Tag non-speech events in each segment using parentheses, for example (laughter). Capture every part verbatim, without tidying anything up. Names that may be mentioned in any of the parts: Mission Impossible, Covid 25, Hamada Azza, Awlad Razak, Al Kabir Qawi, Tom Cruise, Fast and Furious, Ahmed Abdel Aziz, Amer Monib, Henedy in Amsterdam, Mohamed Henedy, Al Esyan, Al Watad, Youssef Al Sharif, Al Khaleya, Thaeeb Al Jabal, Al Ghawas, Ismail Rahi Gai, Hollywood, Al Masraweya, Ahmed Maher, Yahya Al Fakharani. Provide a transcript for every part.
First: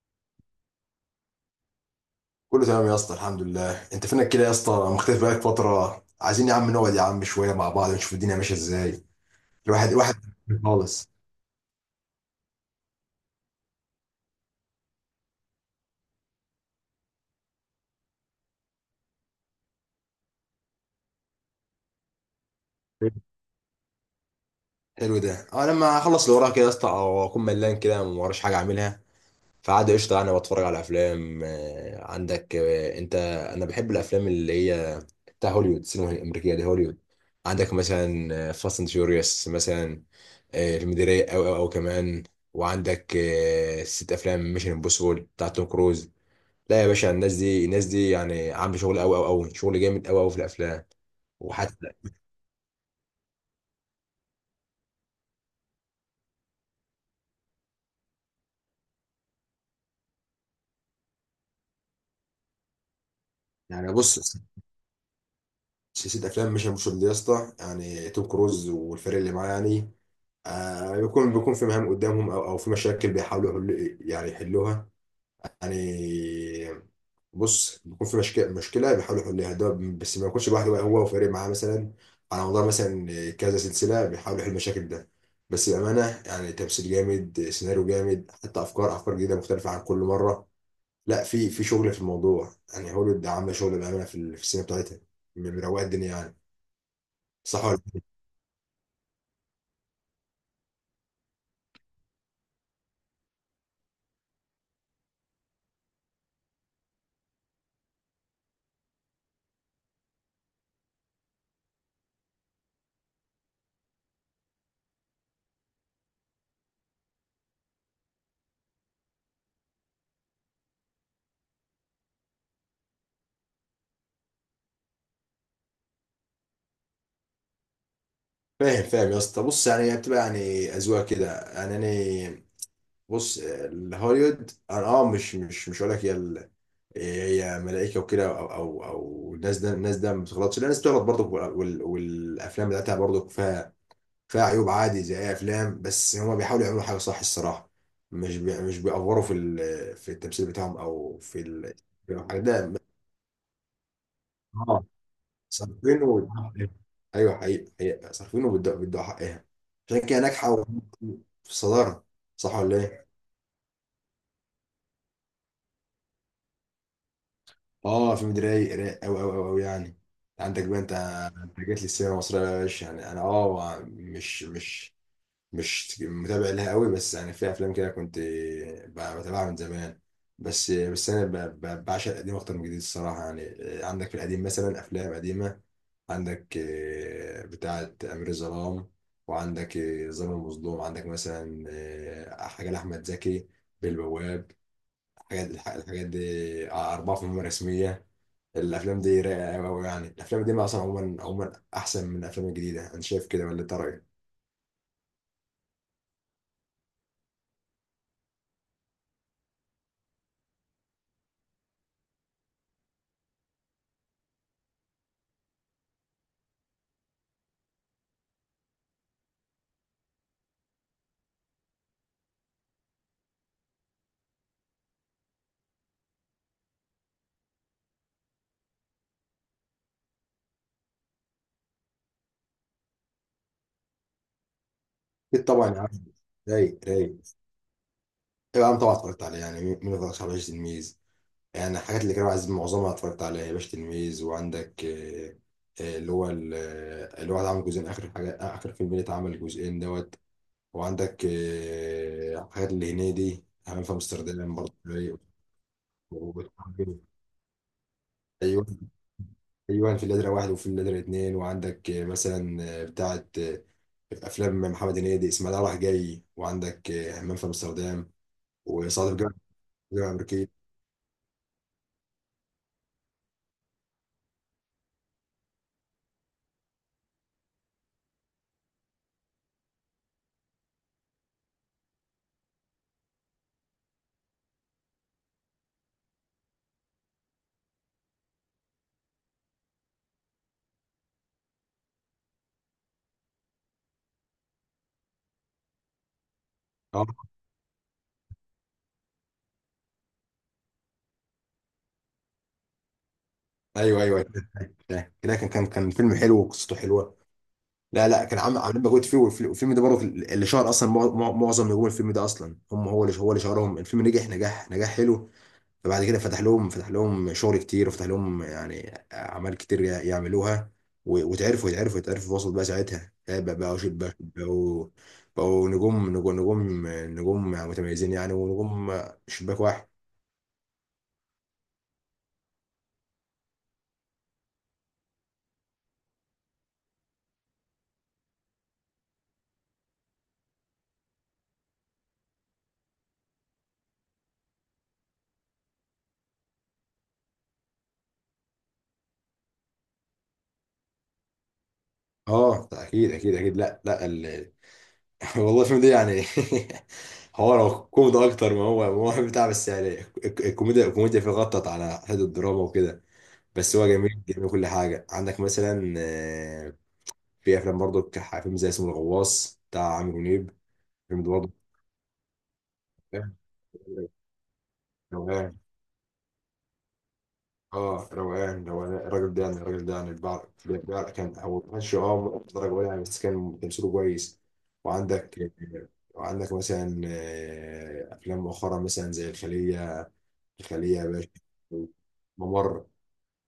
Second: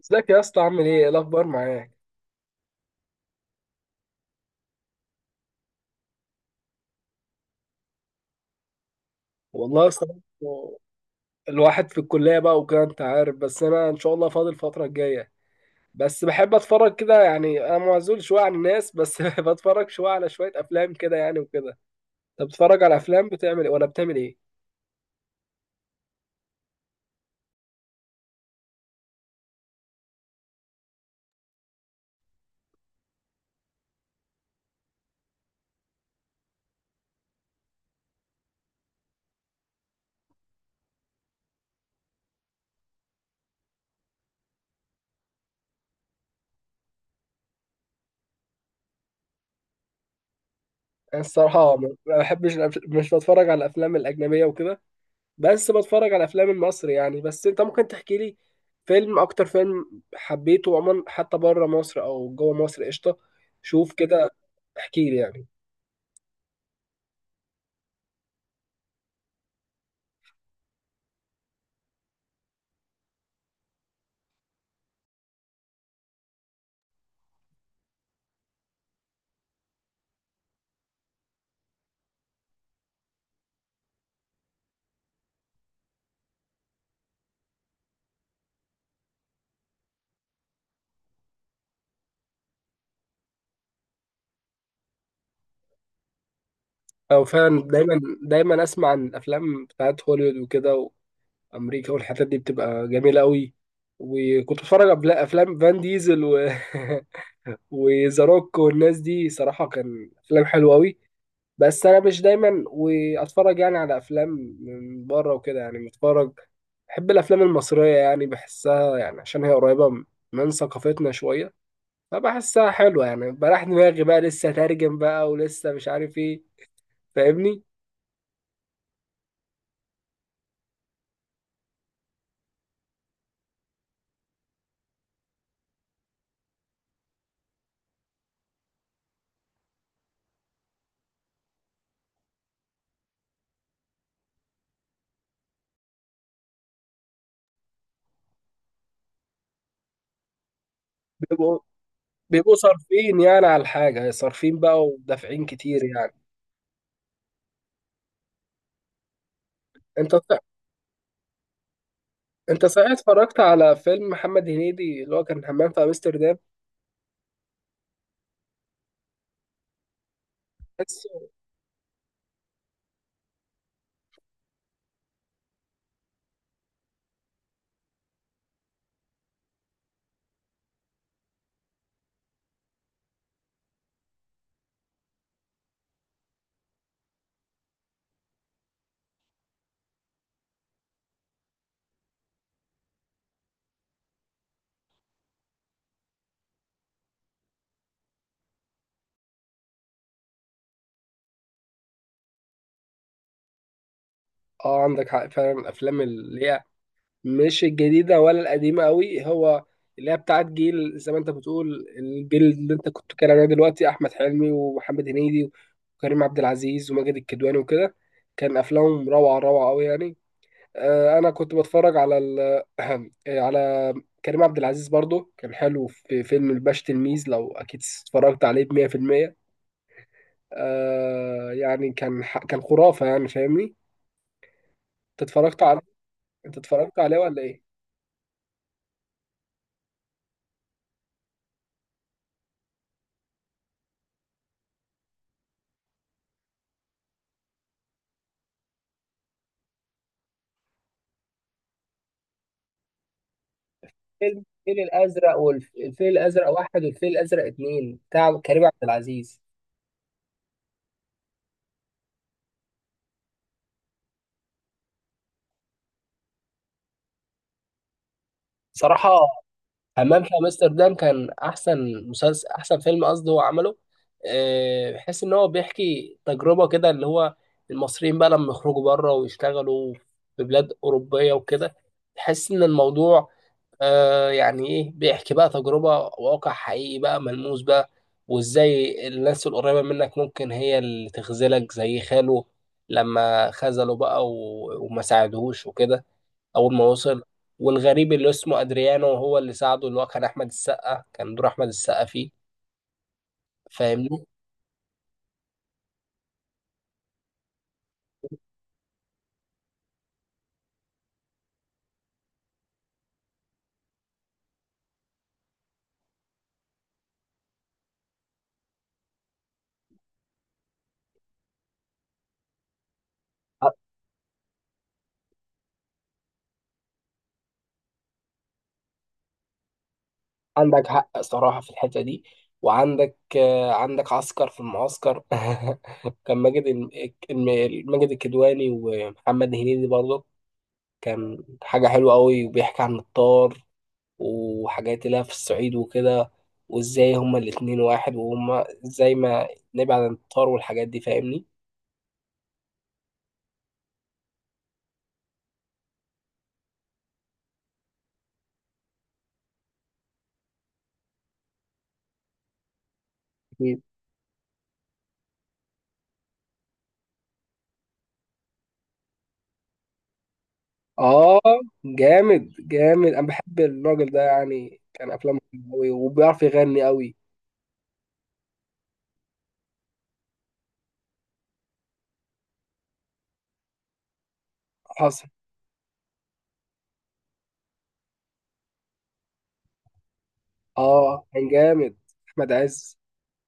ازيك يا اسطى؟ عامل ايه؟ ايه الاخبار معاك؟ كله تمام يا اسطى، الحمد لله. انت فينك كده يا اسطى؟ مختفي بقالك فتره. عايزين يا عم نقعد يا عم شويه مع بعض، نشوف الدنيا ماشيه ازاي. والله يا الواحد اسطى، الواحد خالص. الواحد في الكليه بقى وكده، انت عارف. بس انا ان شاء الله فاضي الفتره الجايه. بس بحب اتفرج كده يعني، انا معزول شويه عن الناس بس (laughs) بتفرج شويه على شويه افلام كده يعني وكده. انت بتتفرج على افلام؟ بتعمل ايه ولا بتعمل ايه؟ حلو ده. انا لما اخلص اللي ورايا كده يا اسطى، او اكون ملان كده ما وراش حاجه اعملها، فعادي، قشطه. انا بتفرج على افلام آه، عندك، آه، انت. انا بحب الافلام اللي هي بتاع هوليوود، السينما الامريكيه دي، هوليوود. عندك مثلا آه، فاست اند فيوريوس مثلا، آه، فيلم ده رايق. او او او كمان وعندك آه، ست افلام ميشن امبوسيبل بتاع توم كروز. لا يا باشا، الناس دي الناس دي يعني عامله شغل قوي قوي قوي، شغل جامد قوي قوي في الافلام. انا وحتى الصراحه ما ما بحبش الأف- مش بتفرج على الافلام الاجنبيه وكده. بس بتفرج على الافلام المصري يعني. بس انت ممكن تحكي لي فيلم، اكتر فيلم حبيته عموما، حتى بره مصر او جوه مصر؟ قشطه، يعني، شوف بص، كده، احكي لي يعني. سلسله افلام مش مش دي يا اسطى يعني، توم كروز والفريق اللي معاه يعني، آه بيكون بيكون في مهام قدامهم، او او في مشاكل بيحاولوا يحلوا، يعني يحلوها يعني. بص، بيكون في مشك- مشكله بيحاولوا يحلوها ده، بس ما يكونش لوحده بقى، هو وفريق معاه مثلا، على مدار مثلا كذا سلسله بيحاولوا يحلوا المشاكل ده. بس بامانه يعني، تمثيل جامد، سيناريو جامد، حتى افكار افكار جديده مختلفه عن كل مره. لا، في في شغل في الموضوع يعني، هوليوود عامله شغل بامانه في ال- في السينما بتاعتها. م- مروقه الدنيا يعني، او فعلا صح ولا دايما لأ؟ دايما اسمع عن الافلام بتاعت هوليوود وكده، وامريكا والحتت دي بتبقى جميله قوي. وكنت بتفرج على أفلا- افلام فان ديزل و (laughs) وذا روك والناس دي، صراحه كان افلام حلوه قوي. بس انا مش دايما واتفرج يعني على افلام من بره وكده، يعني متفرج. بحب الافلام المصريه يعني، بحسها يعني عشان هي قريبه من ثقافتنا شويه. فبحسها حلوه يعني، بريح دماغي بقى، لسه ترجم بقى ولسه مش عارف ايه. فاهمني؟ فاهم فاهم يا اسطى. بص يعني، هي بتبقى يعني اذواق كده يعني. انا بص، الهوليوود انا اه، مش مش مش هقول لك هي هي ملائكه وكده، او او او الناس ده الناس ده ما بتغلطش، لا الناس بتغلط برضه، وال- والافلام بتاعتها برضه فيها فيها عيوب، عادي زي اي افلام. بس هما بيحاولوا يعملوا حاجه صح الصراحه، مش بي مش بيأفوروا في ال- في التمثيل بتاعهم او في بيبقوا ال- في الحاجات بيبقوا ده. صارفين يعني على الحاجة، صارفين اه، بقى ودافعين كتير صارفينه يعني. وبيدوا حقها. ايوه، حقيقي حقيقي صارفينه، وبيدوا بيدوا حقها، عشان انت كده صح- ناجحه و- في الصداره. صح انت ولا صحيح ايه؟ اتفرجت على فيلم محمد هنيدي اللي هو كان همام في امستردام؟ اه فيلم ده رايق رايق قوي قوي قوي يعني. عندك بقى انت، تحسه. جات لي السينما المصرية يا باشا. يعني أنا أه، مش مش مش متابع لها قوي، بس يعني في أفلام كده كنت ب- بتابعها من زمان. بس بس أنا ب- ب- بعشق القديم أكتر من الجديد الصراحة يعني. عندك في القديم مثلا أفلام قديمة، عندك آه، بتاعة أمير الظلام، وعندك آه، ظالم المظلوم، عندك مثلا آه، حاجة لأحمد زكي، بالبواب. الحاجات الح- الحاجات دي آه، أربعة في المهمة الرسمية. الأفلام دي رايقة أوي أوي يعني. الأفلام دي أصلا عموما عموما أحسن من الأفلام الجديدة، أنا شايف كده، ولا أنت رأيك؟ اه، عندك حق فعلا. الافلام اللي هي مش الجديدة ولا القديمة قوي، هو اللي هي بتاعت جيل، زي ما انت بتقول الجيل اللي انت كنت بتتكلم عليه دلوقتي، احمد حلمي ومحمد هنيدي وكريم عبد العزيز وماجد الكدواني وكده، كان افلامهم روعة روعة قوي يعني. آه، انا كنت بتفرج على ال... (clears throat) على كريم عبد العزيز برضو، كان حلو في فيلم الباش تلميذ. لو اكيد اتفرجت عليه ب مئة في المئة. آه يعني كان ح... كان خرافة يعني. فاهمني؟ انت أكيد اتفرجت طبعا عليه؟ يا عم. انت رايق اتفرجت رايق. عليه ولا ايه؟ أيوة، أنا طبعا اتفرجت عليه. يعني مين ما اتفرجش على باشا تلميذ؟ يعني الحاجات اللي كانوا عايزين معظمها اتفرجت عليها باشا تلميذ، وعندك آه، آه، اللي هو ال- آه، اللي هو عمل جزئين، آخر حاجة، آخر فيلم اللي اتعمل جزئين دوت. وعندك آه، حاجات اللي هنيدي همام في فيلم أمستردام برضه الفيل رايق. الازرق، والفيل و- الازرق و- واحد والفيل الازرق اتنين بتاع كريم أيوة، عبد العزيز. ايوه، في النادرة واحد وفي النادرة اتنين، وعندك آه، مثلا آه، بتاعة آه، افلام محمد هنيدي، اسماعيل رايح جاي، وعندك آه، همام في امستردام، وصعيدي صراحه، في الجامعة، الجامعة حمام في الامريكيه. امستردام كان احسن مسلسل، احسن فيلم قصدي هو عمله. آه، بحيث ان هو بيحكي تجربه كده اللي هو، المصريين بقى لما يخرجوا بره ويشتغلوا في بلاد اوروبيه وكده. تحس ان الموضوع آه، يعني ايه، بيحكي بقى تجربه، واقع حقيقي بقى، ملموس بقى. وازاي الناس القريبه منك ممكن هي اللي تخذلك، زي خاله لما خذله بقى و- وما ساعدهوش وكده اول ما وصل. اه، والغريب اللي اسمه ادريانو هو اللي ساعده، اللي هو كان احمد السقا، كان دور احمد السقا فيه. ايوه ايوه. فاهمني؟ كده كان كان كان فيلم حلو وقصته حلوه. لا لا، كان عامل عاملين مجهود فيه، والفيلم والفيلم ده برضه اللي شهر اصلا مع- مع- معظم نجوم الفيلم ده، اصلا هم، هو اللي هو اللي شهرهم. الفيلم نجح نجاح نجاح حلو، فبعد كده فتح لهم فتح لهم شغل كتير، وفتح لهم يعني اعمال كتير يع- يعملوها، و- واتعرفوا، يتعرفوا يتعرفوا في وسط بقى ساعتها يعني، بقى- ع- بقوا شيء- بقوا بقوا بقوا نجوم، نجوم نجوم نجوم متميزين يعني، ونجوم شباك واحد. عندك حق صراحة في الحتة دي. وعندك آه، عندك عسكر في المعسكر (laughs) كان ماجد الم- الم- ماجد الكدواني ومحمد هنيدي برضه، كان حاجة حلوة قوي، وبيحكي عن الطار وحاجات اللي هي في الصعيد وكده. وازاي هما الاتنين واحد، وهما ازاي ما نبعد عن الطار والحاجات دي. فاهمني؟ اه، اكيد اكيد اكيد، لا لا، ال... (laughs) والله الفيلم ده يعني، (laughs) هو لو كوميدي اكتر، ما هو ما هو بتاع بس يعني، الك- الكوميديا الكوميديا فيه غطت على حته الدراما وكده، بس هو جميل جميل، كل حاجه. عندك مثلا آه، في افلام برضه ك- فيلم زي اسمه الغواص بتاع عامر منيب. الفيلم ده اه، برضه جامد جامد، انا بحب الراجل ده يعني، كان افلامه روقان. حلوة قوي وبيعرف يغني قوي. اه روقان روقان، الراجل ده يعني، الراجل ده يعني بيع- بيع- كان هو ما كانش اه درجه ولا يعني، بس كان تمثيله كويس. حصل. وعندك وعندك مثلا آه، افلام مؤخرا مثلا زي الخليه، الخليه يا اه باشا، كان جامد، احمد ممر، عز.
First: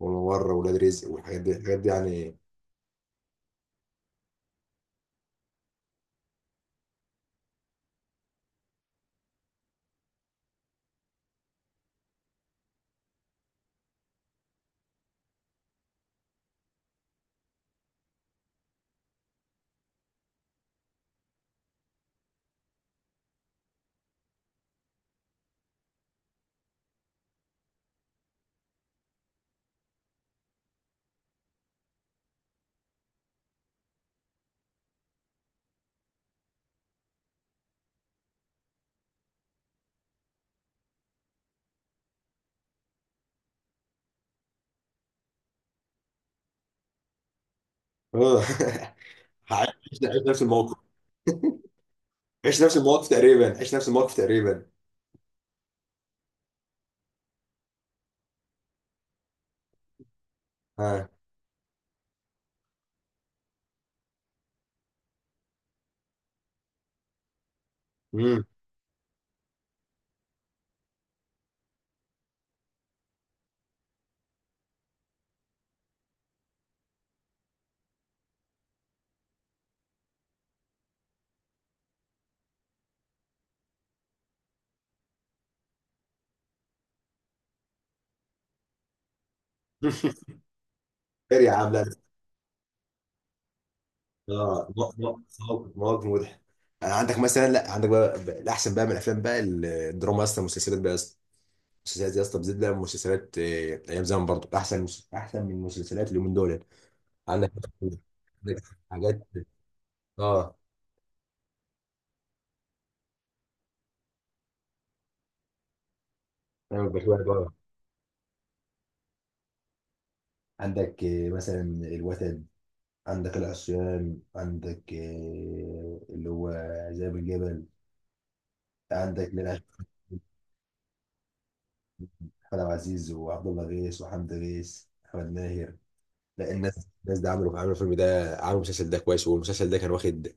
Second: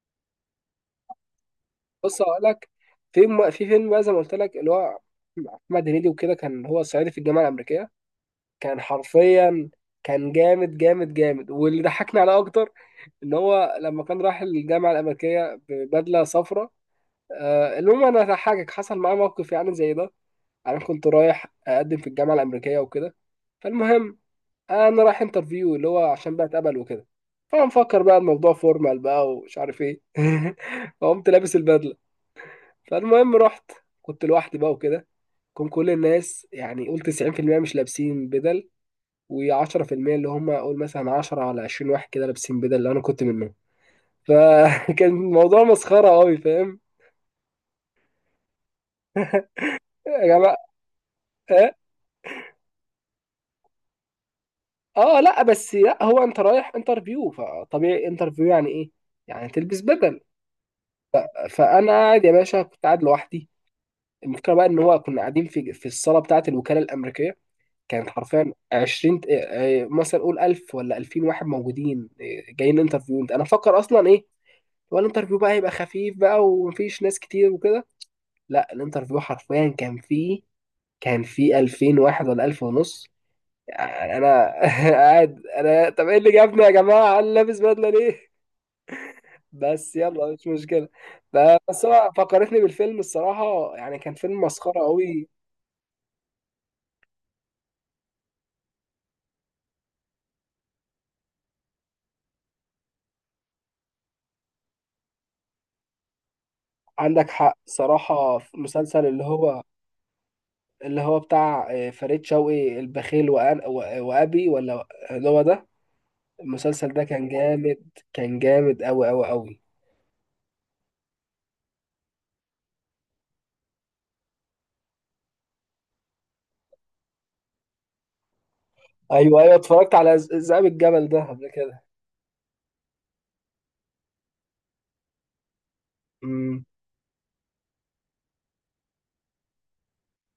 وممر، ولاد رزق، والحاجات دي الحاجات دي بص يعني. اقول لك، في م- في فيلم بقى زي ما قلت لك اللي هو، احمد هنيدي وكده كان هو صعيدي في الجامعه الامريكيه، كان حرفيا كان جامد جامد جامد. واللي ضحكني عليه اكتر، ان هو لما كان راح الجامعه الامريكيه ببدله صفراء. آه المهم انا هضحكك، حصل معاه موقف يعني زي ده. انا كنت رايح اقدم في الجامعه الامريكيه وكده. فالمهم انا رايح انترفيو اللي هو عشان بقى اتقبل وكده. فمفكر بقى الموضوع فورمال بقى ومش عارف ايه. (laughs) فقمت لابس البدله. فالمهم رحت، كنت لوحدي بقى وكده. كان كل الناس يعني قول تسعين في المئة مش لابسين بدل، و10% اللي هم قول مثلا عشرة على عشرين واحد كده لابسين بدل، اللي انا كنت منهم. فكان (laughs) الموضوع مسخره قوي. فاهم؟ اه (laughs) عايش، عايش يا نفس جماعه! الموقف، عيش نفس الموقف تقريبا، عيش نفس الموقف تقريبا. اه لا، بس لا هو انت رايح انترفيو، فطبيعي انترفيو يعني ايه؟ يعني تلبس بدل. ها. فانا قاعد يا باشا، كنت قاعد لوحدي. المشكله بقى ان هو كنا قاعدين في في الصاله بتاعه الوكاله الامريكيه. كانت مم. حرفيا عشرين ت- آه، آه، مثلا قول ألف ولا ألفين واحد موجودين، آه، جايين انترفيو. انا فكر اصلا ايه، هو الانترفيو بقى هيبقى خفيف بقى ومفيش ناس كتير وكده. لا، الانترفيو حرفيا كان فيه كان فيه ألفين واحد ولا ألف ونص. انا (laughs) قاعد، انا طب ايه اللي جابنا يا جماعه؟ انا لابس بدله ليه؟ بس (laughs) يلا، مش مشكله. غير يا ب- عم، لا بس لا. هو فكرتني بالفيلم الصراحه يعني، كان فيلم اه، مسخره م- م- قوي. مواقف، مواقف مضحك. آه، عندك مثلا، لا عندك بقى بقى الاحسن بقى من الافلام بقى، ال- الدراما يا اسطى، المسلسلات بقى يا اسطى، المسلسلات يا اسطى، بالذات بقى المسلسلات آه، ايام زمان برضو احسن مس- احسن من المسلسلات اللي من دول. عندك عندك حق صراحه في عندك مسلسل اللي حاجات، هو اه. اللي هو بتاع آه، فريد شوقي، البخيل وأنا و- وابي ولا اللي هو ده. أيوة، المسلسل ده بشوية كان بقى. جامد، كان جامد قوي قوي قوي. عندك آه، مثلا الوتد، عندك العصيان، عندك آه، اللي هو ذئب الجبل، عندك ايوه، ايوه، لنا، اتفرجت على ز- ذئاب الجبل ده قبل كده. احمد عبد العزيز، وعبد الله غيث، وحمد غيث، احمد ماهر. لا، امم. الناس الناس ده عملوا عملوا الفيلم ده، عملوا المسلسل ده كويس، والمسلسل ده كان واخد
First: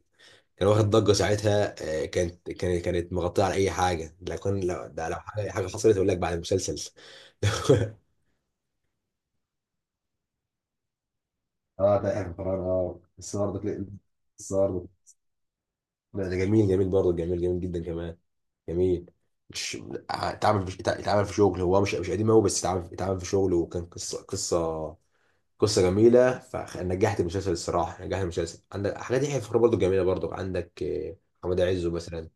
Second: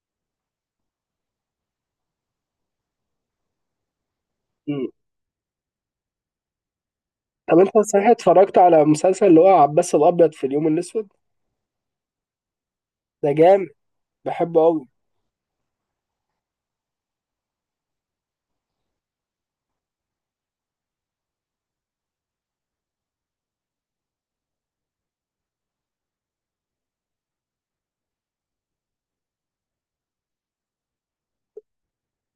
كان واخد ضجة ساعتها. آه، كانت كانت كانت مغطية على أي حاجة. لو كان، لو ده، لو حاجة حاجة حصلت أقول لك، بعد المسلسل طب انت (laughs) صحيح اتفرجت على مسلسل اللي هو عباس الابيض في اليوم الاسود؟ اه ده اخر قرار. اه ده بس برضه، جامد، بس بحبه قوي. برضه لا ده جميل جميل برضه، جميل جميل جدا كمان، جميل. مش، اتعمل في اتعمل في شغل، هو مش مش قديم قوي، بس اتعمل اتعمل في شغل، وكان قصة قصة قصه جميله، فنجحت المسلسل الصراحه، نجحت المسلسل. عندك حاجات يحيى الفخراني برضو جميله، برضو عندك آه، حماد عزه مثلا،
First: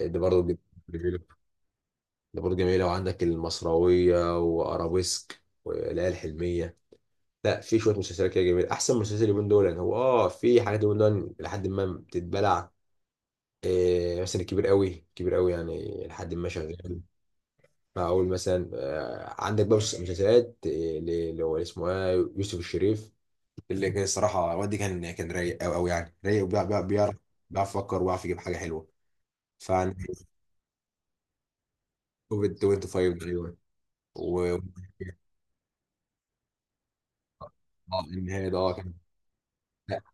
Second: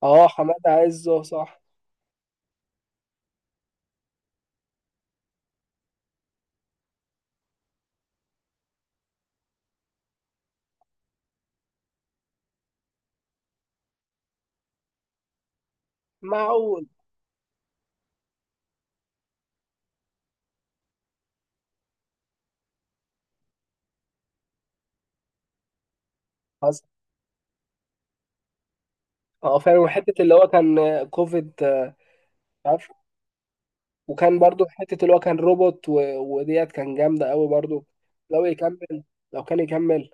آه، ده اه، برضو جد- حماد عز جميله، صح. ده برضو جميله، وعندك المصراويه، وارابيسك، والليالي الحلميه. لا في شويه مسلسلات كده جميله. احسن مسلسل اليومين دول يعني، هو اه في حاجات اليومين دول لحد ما بتتبلع، آه، مثلا الكبير قوي، كبير قوي يعني، لحد ما معقول. شغال. فاقول مثلا آه، عندك بقى مسلسلات آه، ل- اللي هو اسمه إيه، يوسف الشريف، اللي كان الصراحه والدي، كان كان رايق قوي قوي يعني، رايق، وبيع- بيع- حصل. بيعرف بيعرف يفكر، وبيعرف يجيب حاجه حلوه. اه فعلا، فعن وحته اللي هو كان كوفيد، آه، كوفيد عارف. خمسة وعشرين ده، ايوه. وكان و برضو حته اللي هو كان روبوت و... وديت، كان جامده قوي برضو. آه، لو النهايه ده اه كان، يكمل لو كان لا، يكمل.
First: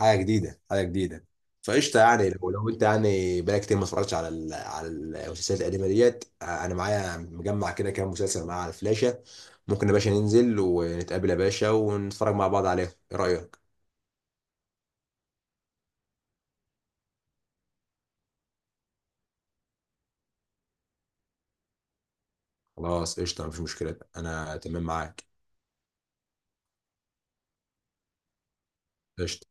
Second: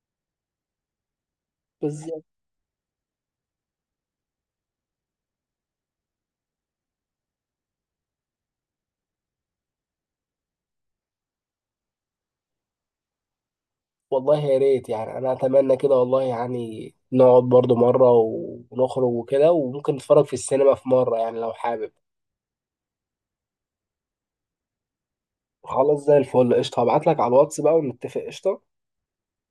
حاجه جديده، حاجه جديده. فقشطه بالظبط. يعني، لو لو انت يعني بقالك كتير ما اتفرجتش على ال- على المسلسلات القديمه ديت، آه، انا معايا مجمع كده كام مسلسل معايا على الفلاشه. ممكن يا باشا ننزل ونتقابل يا باشا ونتفرج مع بعض عليهم، ايه رايك؟ والله يا ريت يعني، انا اتمنى كده والله، يعني نقعد برضو مره ونخرج وكده، وممكن نتفرج في السينما في مره يعني لو حابب. خلاص قشطه، مفيش مشكله، انا تمام معاك. خلاص زي الفل قشطه، هبعت لك على الواتس بقى ونتفق. قشطه. قشطه.